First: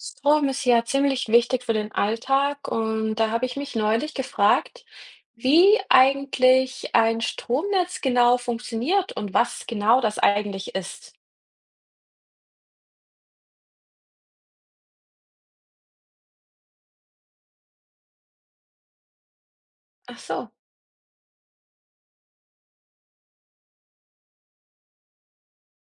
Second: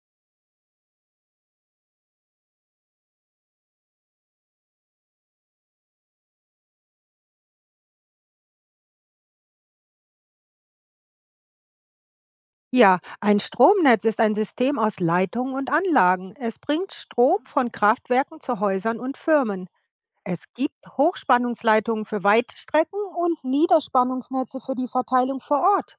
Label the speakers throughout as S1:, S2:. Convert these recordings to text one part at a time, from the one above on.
S1: Strom ist ja ziemlich wichtig für den Alltag und da habe ich mich neulich gefragt, wie eigentlich ein Stromnetz genau funktioniert und was genau das eigentlich ist.
S2: Ja, ein Stromnetz ist ein System aus Leitungen und Anlagen. Es bringt Strom von Kraftwerken zu Häusern und Firmen.
S1: Ach so,
S2: Es gibt Hochspannungsleitungen für Weitstrecken und Niederspannungsnetze für die Verteilung vor Ort.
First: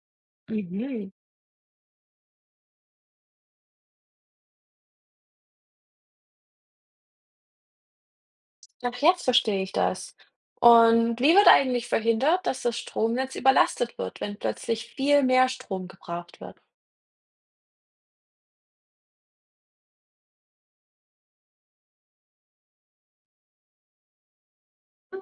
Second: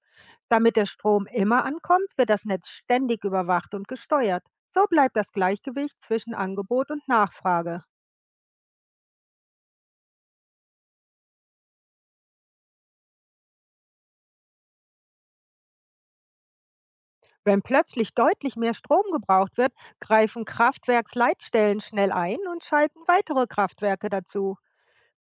S2: Damit der
S1: mhm.
S2: Strom immer ankommt, wird das Netz ständig überwacht und gesteuert. So bleibt das Gleichgewicht zwischen Angebot und Nachfrage.
S1: Ach, jetzt verstehe ich das. Und wie wird eigentlich verhindert, dass das Stromnetz überlastet wird, wenn plötzlich viel mehr Strom gebraucht wird?
S2: Wenn plötzlich deutlich mehr Strom gebraucht wird, greifen Kraftwerksleitstellen schnell ein und schalten weitere Kraftwerke dazu.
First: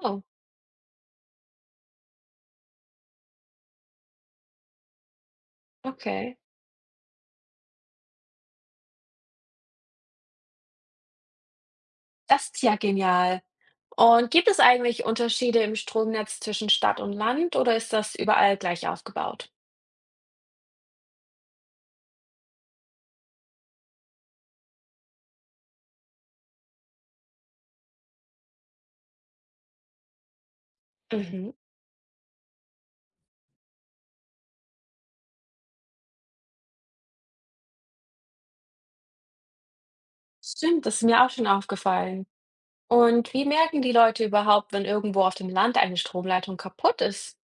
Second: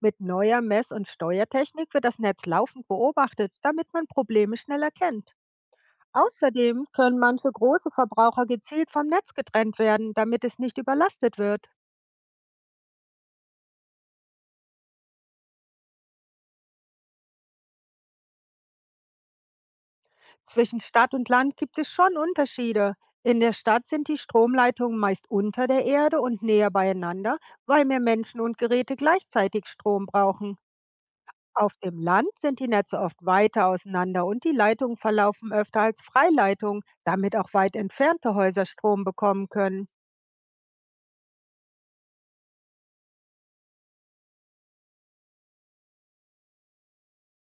S2: Mit neuer Mess- und Steuertechnik wird das Netz laufend beobachtet, damit man Probleme schnell erkennt.
S1: okay.
S2: Außerdem können manche große Verbraucher gezielt vom Netz getrennt werden, damit es nicht überlastet wird.
S1: Das ist ja genial. Und gibt es eigentlich Unterschiede im Stromnetz zwischen Stadt und Land oder ist das überall gleich aufgebaut?
S2: Zwischen Stadt und Land gibt es schon Unterschiede. In der Stadt sind die Stromleitungen meist unter der Erde und näher beieinander, weil mehr Menschen und Geräte gleichzeitig Strom brauchen.
S1: Mhm.
S2: Auf dem Land sind die Netze oft weiter auseinander und die Leitungen verlaufen öfter als Freileitungen, damit auch weit entfernte Häuser Strom bekommen können.
S1: Stimmt, das ist mir auch schon aufgefallen. Und wie merken die Leute überhaupt, wenn irgendwo auf dem Land eine Stromleitung kaputt ist?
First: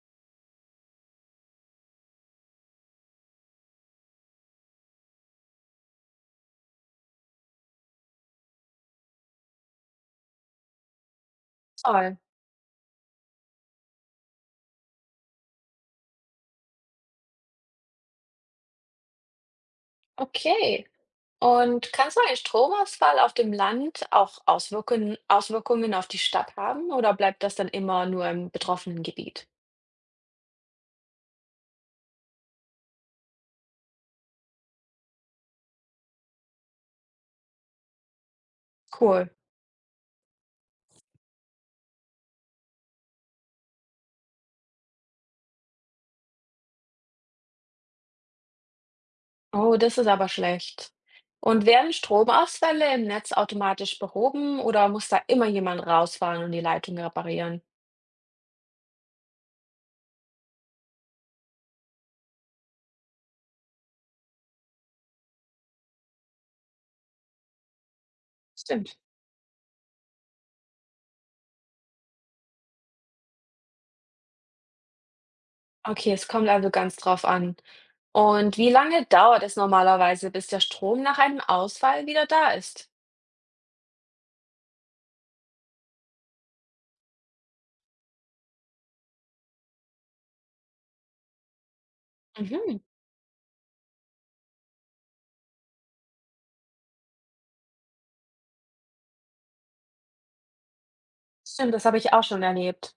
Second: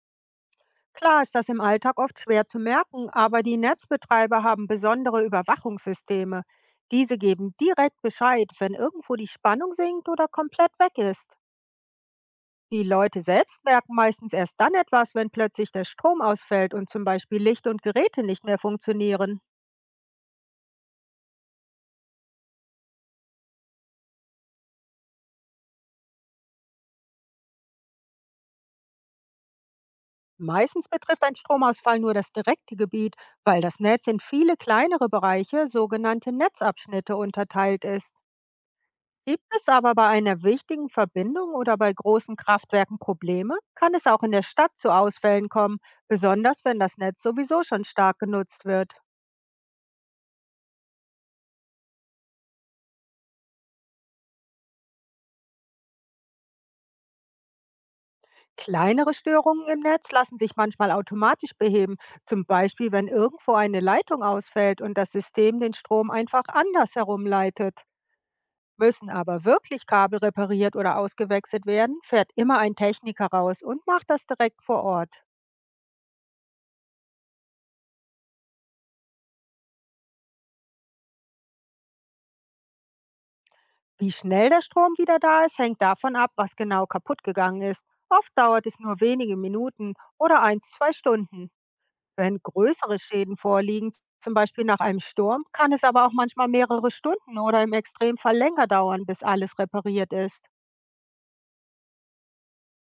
S2: Klar ist das im Alltag oft schwer zu merken, aber die Netzbetreiber haben besondere Überwachungssysteme. Diese geben direkt Bescheid, wenn irgendwo die Spannung sinkt oder komplett weg ist.
S1: Toll.
S2: Die Leute selbst merken meistens erst dann etwas, wenn plötzlich der Strom ausfällt und zum Beispiel Licht und Geräte nicht mehr funktionieren.
S1: Okay. Und kann so ein Stromausfall auf dem Land auch Auswirkungen auf die Stadt haben oder bleibt das dann immer nur im betroffenen Gebiet?
S2: Meistens betrifft ein Stromausfall nur das direkte Gebiet, weil das Netz in viele kleinere Bereiche, sogenannte Netzabschnitte, unterteilt ist.
S1: Cool.
S2: Gibt es aber bei einer wichtigen Verbindung oder bei großen Kraftwerken Probleme, kann es auch in der Stadt zu Ausfällen kommen, besonders wenn das Netz sowieso schon stark genutzt wird.
S1: Oh, das ist aber schlecht. Und werden Stromausfälle im Netz automatisch behoben oder muss da immer jemand rausfahren und die Leitung reparieren?
S2: Kleinere Störungen im Netz lassen sich manchmal automatisch beheben, zum Beispiel wenn irgendwo eine Leitung ausfällt und das System den Strom einfach anders herumleitet.
S1: Stimmt.
S2: Müssen aber wirklich Kabel repariert oder ausgewechselt werden, fährt immer ein Techniker raus und macht das direkt vor Ort.
S1: Okay, es kommt also ganz drauf an. Und wie lange dauert es normalerweise, bis der Strom nach einem Ausfall wieder da ist?
S2: Wie schnell der Strom wieder da ist, hängt davon ab, was genau kaputt gegangen ist. Oft dauert es nur wenige Minuten oder eins, zwei Stunden. Wenn
S1: Mhm,
S2: größere Schäden vorliegen, zum Beispiel nach einem Sturm, kann es aber auch manchmal mehrere Stunden oder im Extremfall länger dauern, bis alles repariert ist.
S1: stimmt, das habe ich auch schon erlebt.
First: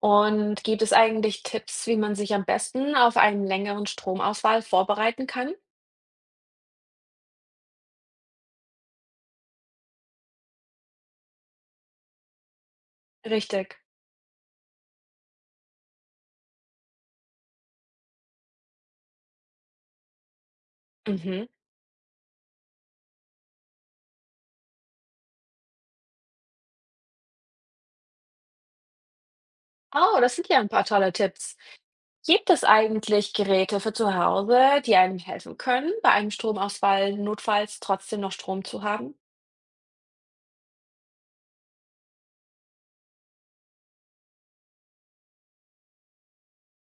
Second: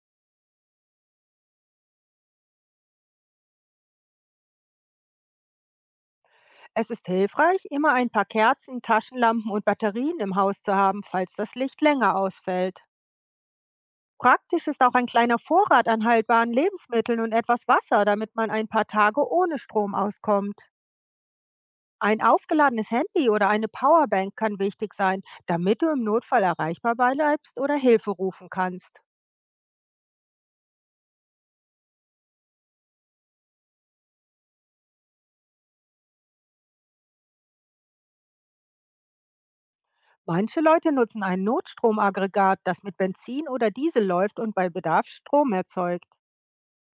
S1: Und gibt es eigentlich Tipps, wie man sich am besten auf einen längeren Stromausfall vorbereiten kann?
S2: Es ist hilfreich, immer ein paar Kerzen, Taschenlampen und Batterien im Haus zu haben, falls das Licht länger ausfällt.
S1: Richtig.
S2: Praktisch ist auch ein kleiner Vorrat an haltbaren Lebensmitteln und etwas Wasser, damit man ein paar Tage ohne Strom auskommt.
S1: Mhm.
S2: Ein aufgeladenes Handy oder eine Powerbank kann wichtig sein, damit du im Notfall erreichbar bleibst oder Hilfe rufen kannst.
S1: Oh, das sind ja ein paar tolle Tipps. Gibt es eigentlich Geräte für zu Hause, die einem helfen können, bei einem Stromausfall notfalls trotzdem noch Strom zu haben?
S2: Manche Leute nutzen ein Notstromaggregat, das mit Benzin oder Diesel läuft und bei Bedarf Strom erzeugt.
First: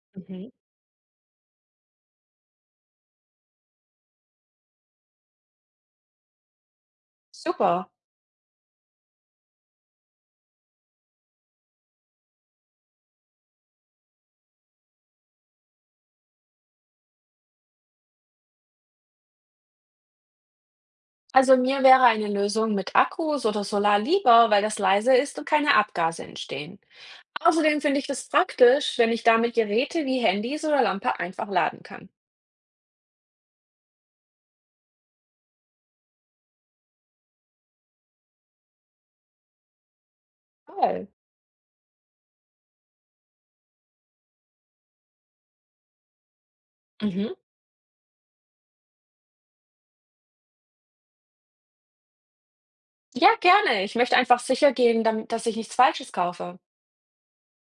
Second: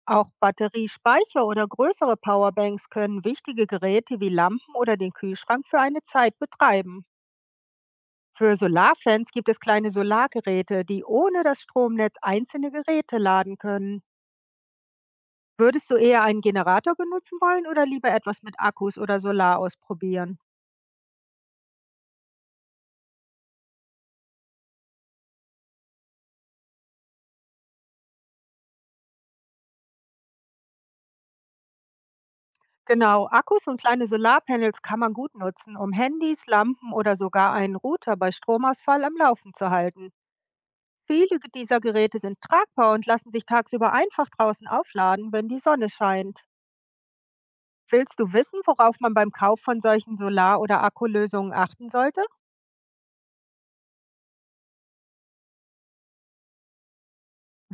S2: Auch
S1: Mhm.
S2: Batteriespeicher oder größere Powerbanks können wichtige Geräte wie Lampen oder den Kühlschrank für eine Zeit betreiben.
S1: Super.
S2: Für Solarfans gibt es kleine Solargeräte, die ohne das Stromnetz einzelne Geräte laden können. Würdest du eher einen Generator benutzen wollen oder lieber etwas mit Akkus oder Solar ausprobieren?
S1: Also mir wäre eine Lösung mit Akkus oder Solar lieber, weil das leise ist und keine Abgase entstehen. Außerdem finde ich das praktisch, wenn ich damit Geräte wie Handys oder Lampe einfach laden kann.
S2: Genau, Akkus und kleine Solarpanels kann man gut nutzen, um Handys, Lampen oder sogar einen Router bei Stromausfall am Laufen zu halten.
S1: Toll.
S2: Dieser Geräte sind tragbar und lassen sich tagsüber einfach draußen aufladen, wenn die Sonne scheint.
S1: Mhm.
S2: Willst du wissen, worauf man beim Kauf von solchen Solar- oder Akkulösungen achten sollte?
S1: Ja, gerne. Ich möchte einfach sicher gehen, dass ich nichts Falsches kaufe.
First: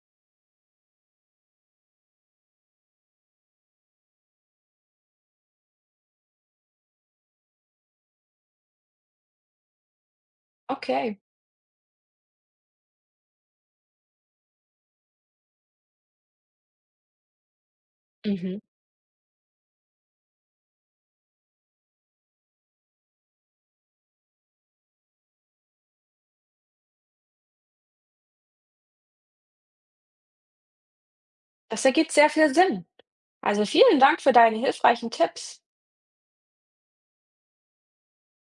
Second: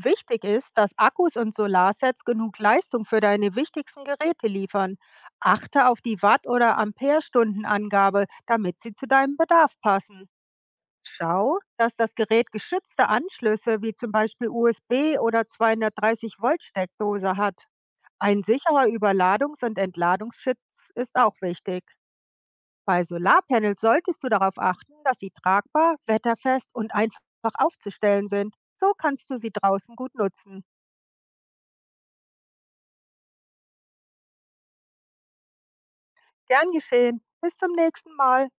S2: Wichtig ist, dass Akkus und Solarsets genug Leistung für deine wichtigsten Geräte liefern. Achte auf die Watt- oder Amperestundenangabe, damit sie zu deinem Bedarf passen.
S1: Okay.
S2: Schau, dass das Gerät geschützte Anschlüsse wie zum Beispiel USB oder 230 Volt Steckdose hat. Ein
S1: Mhm.
S2: sicherer Überladungs- und Entladungsschutz ist auch wichtig. Bei Solarpanels solltest du darauf achten, dass sie tragbar, wetterfest und einfach aufzustellen sind. So kannst du sie draußen gut nutzen.
S1: Das ergibt sehr viel Sinn. Also vielen Dank für deine hilfreichen Tipps.
S2: Gern geschehen. Bis zum nächsten Mal.